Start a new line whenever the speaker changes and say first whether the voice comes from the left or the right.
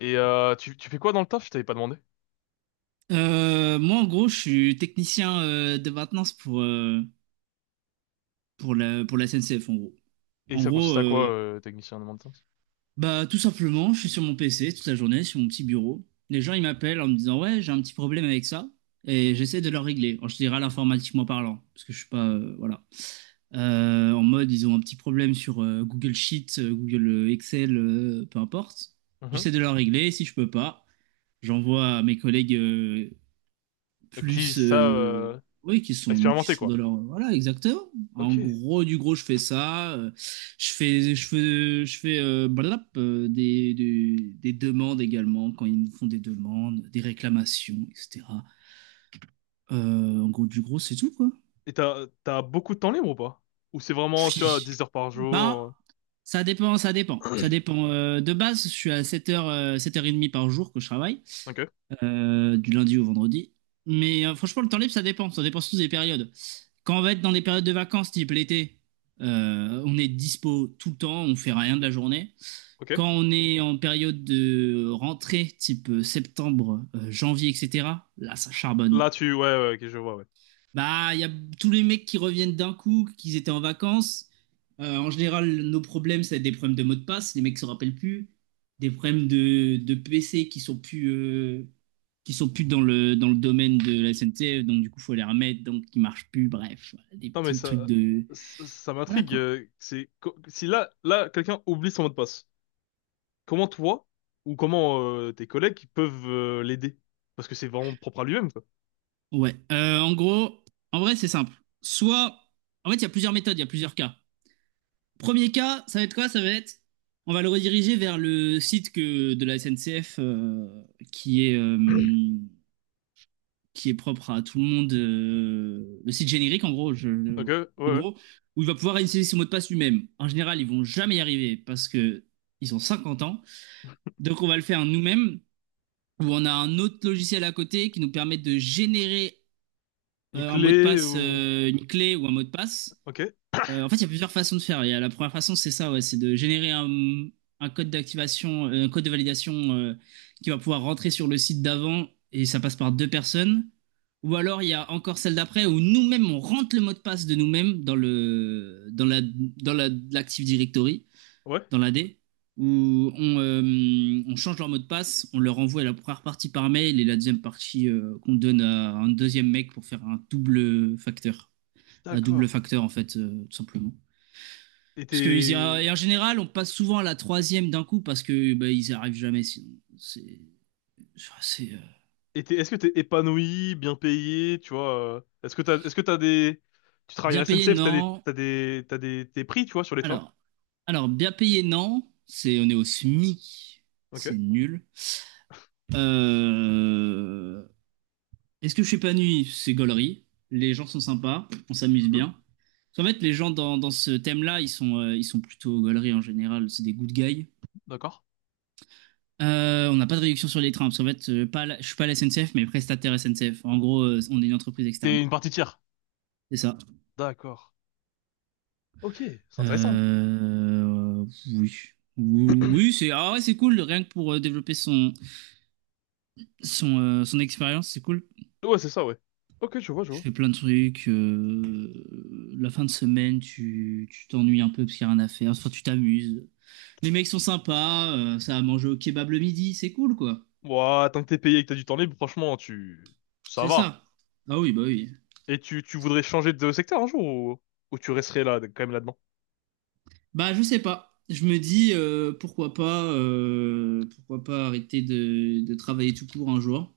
left: Tu fais quoi dans le taf? Je t'avais pas demandé.
right: Moi, en gros, je suis technicien de maintenance pour la SNCF, en gros.
left: Et
right: En
left: ça
right: gros,
left: consiste à quoi, technicien de maintenance?
right: bah, tout simplement, je suis sur mon PC toute la journée, sur mon petit bureau. Les gens, ils m'appellent en me disant, ouais, j'ai un petit problème avec ça. Et j'essaie de leur régler, en général informatiquement parlant, parce que je suis pas, voilà. En mode, ils ont un petit problème sur Google Sheets, Google Excel, peu importe.
left: Mhm.
right: J'essaie de leur régler, si je peux pas, j'envoie à mes collègues
left: Qui
right: plus,
left: ça,
right: oui, qui sont qui
left: expérimenté
right: sont
left: quoi.
right: dans leur, voilà, exactement. En
left: Ok. Et
right: gros du gros, je fais ça. Je fais des demandes, également quand ils nous font des demandes, des réclamations, etc. En gros du gros, c'est tout quoi.
left: t'as beaucoup de temps libre ou pas? Ou c'est vraiment, tu vois,
right: Phi.
left: 10 heures par
right: Bah,
left: jour?
right: ça dépend, ça dépend. Ça dépend. De base, je suis à 7h30 par jour que je travaille,
left: Ok,
right: du lundi au vendredi. Mais franchement, le temps libre, ça dépend. Ça dépend surtout des périodes. Quand on va être dans des périodes de vacances, type l'été, on est dispo tout le temps, on fait rien de la journée.
left: ok.
right: Quand on est en période de rentrée, type septembre, janvier, etc., là, ça charbonne.
left: Là, tu ouais, ouais, ok, je vois, ouais.
right: Bah, il y a tous les mecs qui reviennent d'un coup, qu'ils étaient en vacances. En général, nos problèmes, c'est des problèmes de mots de passe, les mecs se rappellent plus, des problèmes de PC qui sont plus, dans le, domaine de la SNCF, donc du coup, faut les remettre, donc qui marchent plus, bref, voilà, des
left: Non mais
right: petits trucs
left: ça
right: de.
left: ça, ça
right: Voilà
left: m'intrigue.
right: quoi.
left: Si là quelqu'un oublie son mot de passe. Comment toi ou comment tes collègues peuvent l'aider? Parce que c'est vraiment propre à lui-même quoi.
right: Ouais. En gros, en vrai, c'est simple. Soit. En fait, il y a plusieurs méthodes, il y a plusieurs cas. Premier cas, ça va être quoi? Ça va être, on va le rediriger vers le site que, de la SNCF, qui est, euh, qui est propre à tout le monde, le site générique en gros,
left: Ok, ouais,
right: en
left: ouais.
right: gros, où il va pouvoir initialiser son mot de passe lui-même. En général, ils vont jamais y arriver parce que ils ont 50 ans. Donc on va le faire nous-mêmes, où on a un autre logiciel à côté qui nous permet de générer
left: Une
right: un mot de
left: clé
right: passe,
left: ou,
right: une clé ou un mot de passe.
left: ok,
right: En fait, il y a plusieurs façons de faire. Il y a la première façon, c'est ça, ouais, c'est de générer un code d'activation, un code de validation qui va pouvoir rentrer sur le site d'avant, et ça passe par deux personnes. Ou alors, il y a encore celle d'après où nous-mêmes, on rentre le mot de passe de nous-mêmes dans l'Active Directory,
left: ouais.
right: dans la D, où on change leur mot de passe, on leur envoie la première partie par mail et la deuxième partie, qu'on donne à un deuxième mec pour faire un double facteur. Un double
left: D'accord.
right: facteur, en fait, tout simplement.
left: Et
right: Parce que
left: t'es,
right: et en général, on passe souvent à la troisième d'un coup parce que bah, ils n'y arrivent jamais sinon. C'est, enfin, c'est,
left: Est-ce que t'es épanoui, bien payé, tu vois? Est-ce que t'as des, Tu travailles à la
right: bien payé,
left: SNCF,
right: non.
left: tes prix, tu vois, sur les trains?
right: Alors, alors, bien payé, non. C'est, on est au SMIC, c'est
left: Ok.
right: nul. Euh, Est-ce que je suis pas nuit? C'est gaulerie. Les gens sont sympas, on s'amuse
left: Mhm.
right: bien. En fait, les gens dans ce thème-là, ils sont plutôt gaulerie en général. C'est des good guys.
left: D'accord.
right: On n'a pas de réduction sur les trains, parce qu'en fait, pas la- je suis pas la SNCF, mais prestataire SNCF. En gros, on est une entreprise externe.
left: T'es une partie tiers.
right: C'est ça.
left: D'accord. Ok, c'est intéressant.
right: Euh, oui. Oui, oui, c'est, ah ouais, c'est cool, rien que pour développer son, son expérience, c'est cool.
left: Ouais, c'est ça, ouais. Ok, je vois, je
right: Je
left: vois.
right: fais plein de trucs. La fin de semaine, tu t'ennuies un peu parce qu'il n'y a rien à faire. Enfin, tu t'amuses. Les mecs sont sympas, ça a mangé au kebab le midi, c'est cool, quoi.
left: Ouah, tant que t'es payé et que t'as du temps libre, franchement, ça
right: C'est
left: va.
right: ça. Ah oui.
left: Et tu voudrais changer de secteur un jour, ou tu resterais là, quand même là-dedans?
right: Bah, je sais pas. Je me dis, pourquoi pas arrêter de travailler tout court un jour.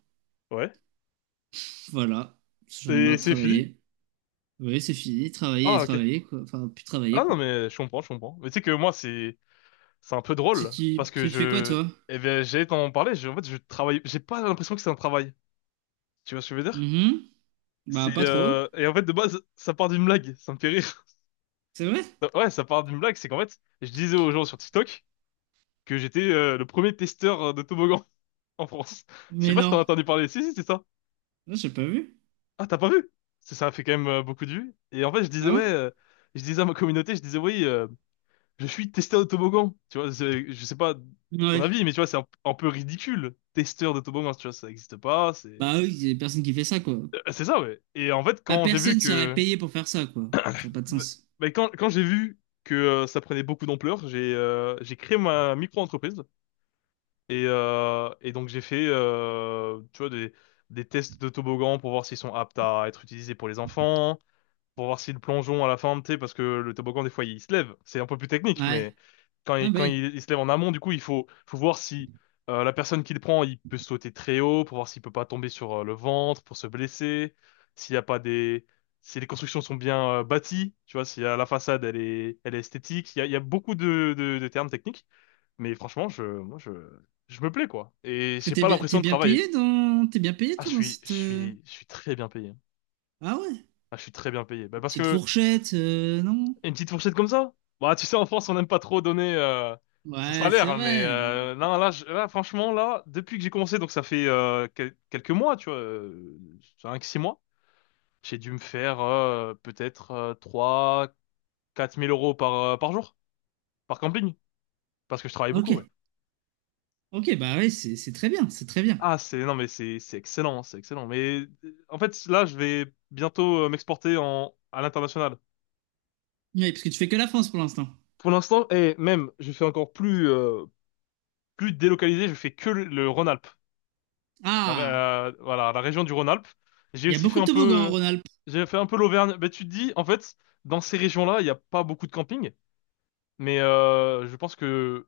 left: Ouais.
right: Voilà, parce que j'en ai
left: Et
right: marre de
left: c'est fini?
right: travailler. Oui, c'est fini, travailler et
left: Ah, ok.
right: travailler, quoi. Enfin, plus
left: Ah
right: travailler,
left: non,
right: quoi.
left: mais je comprends, je comprends. Mais tu sais que moi, c'est un peu
right: Si
left: drôle
right: tu,
left: parce que
right: si tu fais quoi, toi?
left: eh bien, j'allais t'en parler. En fait, je travaille. J'ai pas l'impression que c'est un travail. Tu vois ce que je veux dire?
right: Mhm. Bah,
left: C'est
right: pas trop.
left: Et en fait de base, ça part d'une blague. Ça me fait rire.
right: C'est vrai?
left: Ouais, ça part d'une blague. C'est qu'en fait, je disais aux gens sur TikTok que j'étais le premier testeur de toboggan en France. Je sais
right: Mais
left: pas si
right: non.
left: t'en as entendu parler. Si, si, c'est ça.
right: Non, j'ai pas vu.
left: Ah, t'as pas vu? Ça a fait quand même beaucoup de vues. Et en fait, je disais
right: Ah ouais?
left: ouais. Je disais à ma communauté, je disais oui. Je suis testeur de toboggan. Tu vois, je sais pas ton
right: Ouais.
left: avis, mais tu vois, c'est un peu ridicule. Testeur de toboggan, tu vois, ça n'existe pas.
right: Bah oui, il y a personne qui fait ça, quoi.
left: C'est ça, ouais. Et en fait,
right: Bah, personne serait payé pour faire ça, quoi. Ça n'a pas de
left: bah,
right: sens.
left: quand j'ai vu que ça prenait beaucoup d'ampleur, j'ai créé ma micro-entreprise. Et donc, j'ai fait, tu vois, des tests de toboggan pour voir s'ils sont aptes à être utilisés pour les enfants. Pour voir si le plongeon à la fin, tu sais, parce que le toboggan, des fois, il se lève. C'est un peu plus technique,
right: Ouais.
left: mais quand
right: Ah
left: il,
right: bah
left: quand
right: oui.
left: il, il se lève en amont, du coup, faut voir si la personne qui le prend, il peut sauter très haut, pour voir s'il peut pas tomber sur le ventre, pour se blesser, s'il y a pas des... Si les constructions sont bien bâties, tu vois, si la façade elle est esthétique, il y a beaucoup de termes techniques, mais franchement, je me plais quoi, et
right: Parce que
left: j'ai
right: t'es
left: pas
right: bien,
left: l'impression
right: t'es
left: de
right: bien
left: travailler.
right: payé
left: Ah, je
right: toi dans
left: suis, je
right: cette.
left: suis, je suis très bien payé.
right: Ah ouais.
left: Ah, je suis très bien payé. Bah,
right: Une
left: parce
right: petite
left: que
right: fourchette, non?
left: Une petite fourchette comme ça? Bah, tu sais, en France, on n'aime pas trop donner son
right: Ouais,
left: salaire,
right: c'est
left: hein, mais
right: vrai.
left: non, là, franchement, là, depuis que j'ai commencé, donc ça fait quelques mois, tu vois, euh, 5 six mois, j'ai dû me faire peut-être 3-4 000 euros par jour, par camping, parce que je travaille
right: Ok,
left: beaucoup, ouais.
right: ok, bah oui, c'est très bien, c'est très bien.
left: Ah, non, mais c'est excellent, c'est excellent. Mais en fait, là, je vais bientôt m'exporter à l'international.
right: Oui, parce que tu fais que la France pour l'instant.
left: Pour l'instant, et même, je fais encore plus délocalisé, je fais que le rhône
right: Ah,
left: voilà, la région du Rhône-Alpes. J'ai
right: il y a
left: aussi fait
right: beaucoup de
left: un
right: toboggans en
left: peu,
right: Rhône-Alpes.
left: j'ai fait un peu l'Auvergne. Mais tu te dis, en fait, dans ces régions-là, il n'y a pas beaucoup de camping. Mais je pense que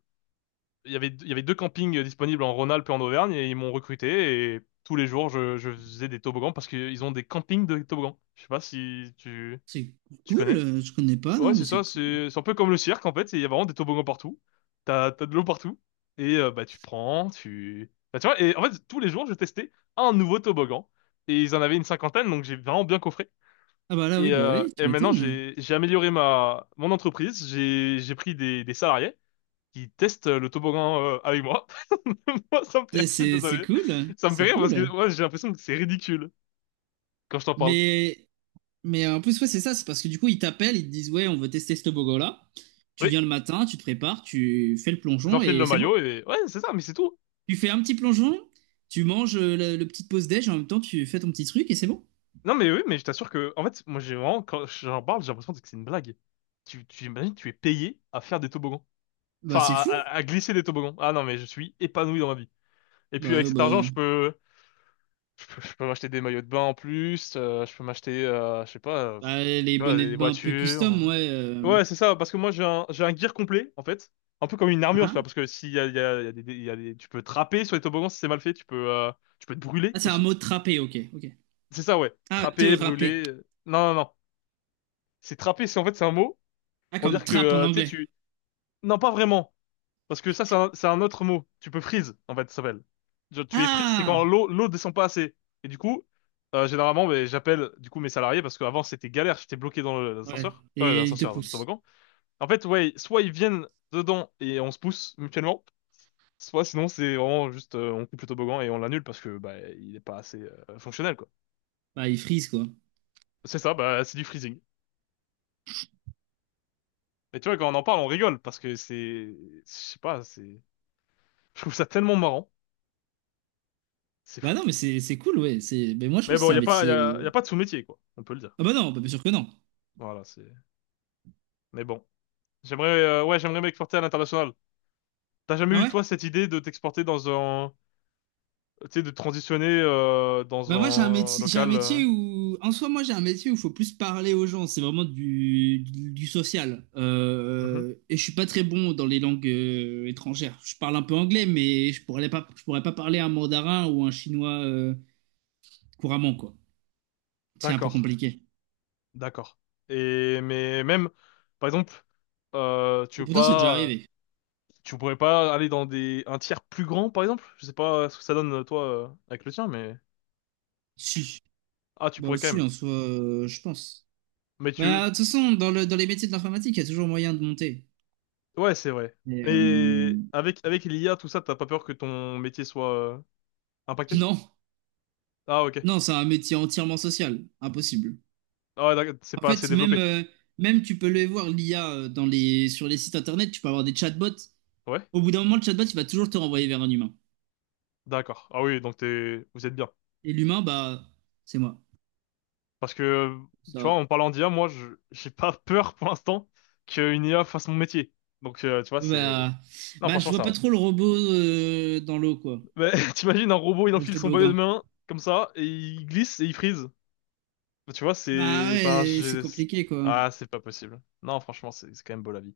left: il y avait deux campings disponibles en Rhône-Alpes et en Auvergne et ils m'ont recruté et tous les jours, je faisais des toboggans parce qu'ils ont des campings de toboggans. Je sais pas si tu,
right: C'est
left: tu
right: cool,
left: connais.
right: je connais pas,
left: Ouais,
right: non, mais
left: c'est ça,
right: c'est cool.
left: c'est un peu comme le cirque en fait, il y a vraiment des toboggans partout. T'as de l'eau partout et bah tu prends, tu bah, tu vois, et en fait tous les jours je testais un nouveau toboggan et ils en avaient une cinquantaine donc j'ai vraiment bien coffré.
right: Ah bah là, oui,
left: Et,
right: bah
left: euh,
right: oui, tu
left: et maintenant
right: m'étonnes.
left: j'ai amélioré ma mon entreprise, j'ai pris des salariés qui testent le toboggan avec moi. Moi ça me fait rire,
right: C'est
left: je suis
right: c'est- c'est
left: désolé.
right: cool,
left: Ça me fait
right: c'est
left: rire parce que
right: cool.
left: ouais, j'ai l'impression que c'est ridicule quand je t'en parle.
right: Mais, mais, en plus, ouais, c'est ça, c'est parce que du coup, ils t'appellent, ils te disent, ouais, on veut tester ce toboggan-là. Tu viens
left: Oui,
right: le matin, tu te prépares, tu fais le plongeon
left: j'enfile
right: et
left: le
right: c'est bon.
left: maillot et ouais, c'est ça mais c'est tout.
right: Tu fais un petit plongeon, tu manges le petit pause-déj, en même temps, tu fais ton petit truc et c'est bon.
left: Non, mais oui, mais je t'assure que, en fait, moi, j'ai vraiment, quand j'en parle, j'ai l'impression que c'est une blague. Tu imagines, tu es payé à faire des toboggans. Enfin,
right: Bah, c'est fou.
left: à glisser des toboggans. Ah non, mais je suis épanoui dans ma vie. Et puis, avec
right: Bah,
left: cet argent,
right: bah,
left: je peux m'acheter des maillots de bain en plus, je peux m'acheter, je sais pas,
right: bah, les
left: tu vois,
right: bonnets
left: des
right: de bain un peu
left: voitures.
right: custom, ouais.
left: euh. Ouais, c'est ça, parce que moi, j'ai un gear complet, en fait. Un peu comme une armure, tu vois,
right: Hein.
left: parce que s'il y a, il y a, il y a des, tu peux trapper sur les toboggans si c'est mal fait, tu peux te brûler
right: Ah, c'est un
left: aussi.
right: mot, trapper, ok, ok.
left: C'est ça, ouais.
right: Ah, te
left: Trapper,
right: râper.
left: brûler. Non, non, non. C'est trapper, c'est en fait c'est un mot
right: Ah,
left: pour
right: comme
left: dire que
right: trappe en
left: tu sais
right: anglais.
left: tu, non pas vraiment, parce que ça c'est un autre mot. Tu peux freeze en fait ça s'appelle. Genre, tu es freeze, c'est quand
right: Ah!
left: l'eau descend pas assez. Et du coup généralement ben, j'appelle du coup mes salariés parce qu'avant c'était galère, j'étais bloqué dans
right: Ouais.
left: l'ascenseur,
right: Et il te
left: l'ascenseur dans le
right: pousse.
left: toboggan. En fait ouais, soit ils viennent dedans et on se pousse mutuellement, soit sinon c'est vraiment juste on coupe le toboggan et on l'annule parce que bah il est pas assez fonctionnel quoi.
right: Bah, il frise, quoi.
left: C'est ça, bah c'est du freezing. Et tu vois, quand on en parle, on rigole parce que je sais pas, je trouve ça tellement marrant. C'est
right: Bah,
left: fou.
right: non, mais c'est cool, ouais. C'est. Mais moi, je trouve
left: Mais
right: que
left: bon,
right: c'est
left: il n'y
right: un
left: a pas, y
right: métier.
left: a, y a pas de sous-métier, quoi. On peut le dire.
right: Ah, bah, non, bah, bien sûr que non.
left: Voilà, c'est. Mais bon. J'aimerais m'exporter à l'international. T'as jamais
right: Ah,
left: eu,
right: ouais?
left: toi, cette idée de t'exporter dans un, tu sais, de transitionner, dans
right: Bah moi,
left: un
right: j'ai un
left: local,
right: métier où en soi moi j'ai un métier où il faut plus parler aux gens, c'est vraiment du social.
left: mhm.
right: Et je suis pas très bon dans les langues étrangères. Je parle un peu anglais mais je pourrais pas parler un mandarin ou un chinois couramment, quoi. C'est un peu
left: D'accord.
right: compliqué.
left: D'accord. Mais même, par exemple, euh, tu
right: Et
left: veux
right: pourtant, c'est déjà
left: pas,
right: arrivé.
left: tu pourrais pas aller dans un tiers plus grand, par exemple? Je sais pas ce que ça donne, toi, avec le tien, mais,
right: Si.
left: ah, tu
right: Bah
left: pourrais quand
right: si,
left: même.
right: en soi, je pense.
left: Mais tu,
right: Bah de toute façon, dans les métiers de l'informatique, il y a toujours moyen de monter.
left: Ouais, c'est vrai.
right: Mais,
left: Et avec l'IA, tout ça, t'as pas peur que ton métier soit impacté?
right: non.
left: Ah, ok.
right: Non, c'est un métier entièrement social, impossible.
left: Ah ouais, d'accord, c'est
right: En
left: pas assez
right: fait, même,
left: développé.
right: euh, même tu peux le voir, l'IA, sur les sites internet, tu peux avoir des chatbots.
left: Ouais?
right: Au bout d'un moment, le chatbot, il va toujours te renvoyer vers un humain.
left: D'accord. Ah oui, donc vous êtes bien.
right: Et l'humain, bah, c'est moi.
left: Parce que,
right: Ça
left: tu vois,
right: va.
left: en parlant d'IA, moi, j'ai pas peur pour l'instant qu'une IA fasse mon métier. Donc, tu vois, c'est...
right: Bah,
left: Non,
right: bah, je
left: franchement,
right: vois
left: ça
right: pas
left: va.
right: trop le robot, dans l'eau, quoi.
left: Mais t'imagines, un robot, il
right: Dans le
left: enfile son bonnet de
right: toboggan.
left: main, comme ça, et il glisse et il freeze. Tu vois,
right: Bah
left: c'est...
right: ouais, c'est compliqué, quoi.
left: Ah, c'est pas possible. Non, franchement, c'est quand même beau la vie.